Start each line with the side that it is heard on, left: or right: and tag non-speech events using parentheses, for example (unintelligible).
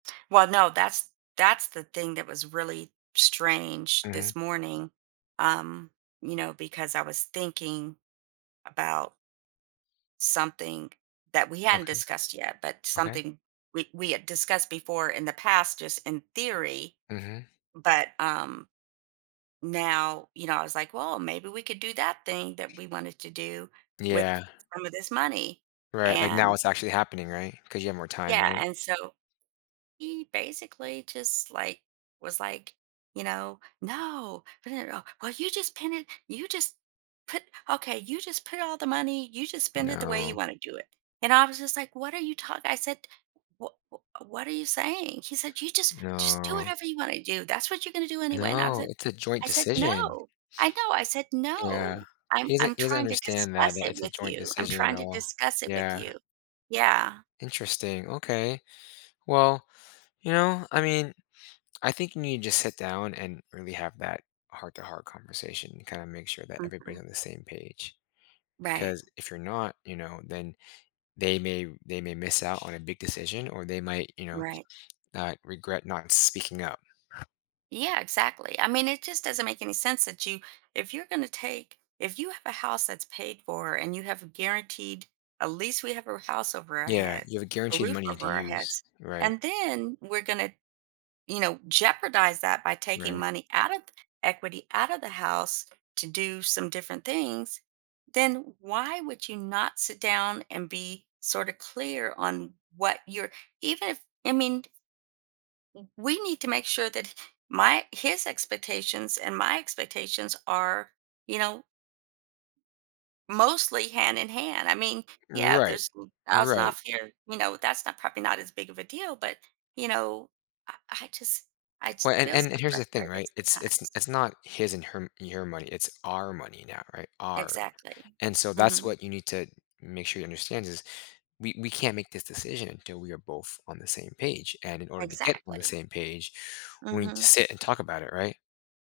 right: Well, no that's that's the thing that was really strange
left: Mhm.
right: this morning, um, you know, because I was thinking about something that we hadn't
left: Okay.
right: discussed yet, but
left: Okay.
right: something we we had discussed before in the past just in theory.
left: Mhm.
right: But, um, now, you know, I was like, well, maybe we could do that thing that we wanted to do with
left: Yeah.
right: some of this money
left: Right. Like, now
right: and
left: it's actually happening. Right? 'Cause you have more time.
right: Yeah,
left: Right?
right: and so he basically just like was, like, you know, No. (unintelligible) Well, you just pin it you just put okay you just put all the money, you just spend it the way
left: No.
right: you want to do it. And I was just like, what are you talk I said, what w what are you saying? He said, "you just just do
left: No.
right: whatever you want to do. That's what you're going to do anyway." And I was
left: No.
right: e
left: It's a joint
right: I said,
left: decision.
right: "no, I know." I said,
left: (sniffs) Yeah.
right: "no, I'm
left: He doesn't
right: I'm
left: he doesn't
right: trying to
left: understand that
right: discuss
left: that
right: it
left: it's a
right: with
left: joint
right: you. I'm
left: decision at
right: trying to
left: all.
right: discuss it with
left: Yeah.
right: you." Yeah.
left: Interesting. Okay. Well, you know, I mean, I think you need to sit down and really have that heart-to-heart conversation and kinda make sure that everybody
right: Mhm.
left: on the same page.
right: Right.
left: 'cause if you're not, you know, then they may they may miss out on a big decision or they might, you know, uh,
right: Right.
left: not regret not speaking up.
right: Yeah, exactly. I mean it just doesn't make any sense that you if you're gonna to take if you have a house that's paid for and you have guaranteed at least we have a r house over our
left: Yeah.
right: heads,
left: You have a
right: a
left: guaranteed
right: roof
left: money to
right: over our
left: use.
right: heads,
left: Right?
right: and then we're gonna, you know, jeopardize that by taking
left: Right.
right: money out of equity out of the house to do some different things, then why would you not sit down and be sorta clear on what you're even if I mean w we need to make sure that my his expectations and my expectations are, you know mostly hand in hand. I mean, yeah,
left: Right.
right: there's a thousand
left: Right.
right: off here, you know, that's not probably not as big of a deal, but you know, I I just I just
left: Well and
right: feel
left: and
right: so
left: here's the thing.
right: frustrated
left: Right? It's it's
right: sometimes.
left: it's not his and her your money. It's our money now, right, our.
right: Exactly.
left: And so that's
right: Mhm.
left: what you need to make sure you understand is we we can't make this decision till we are both on the same page. And in order to get on the
right: Exactly.
left: same page, we need to
right: Mhm.
left: sit and talk about it. Right?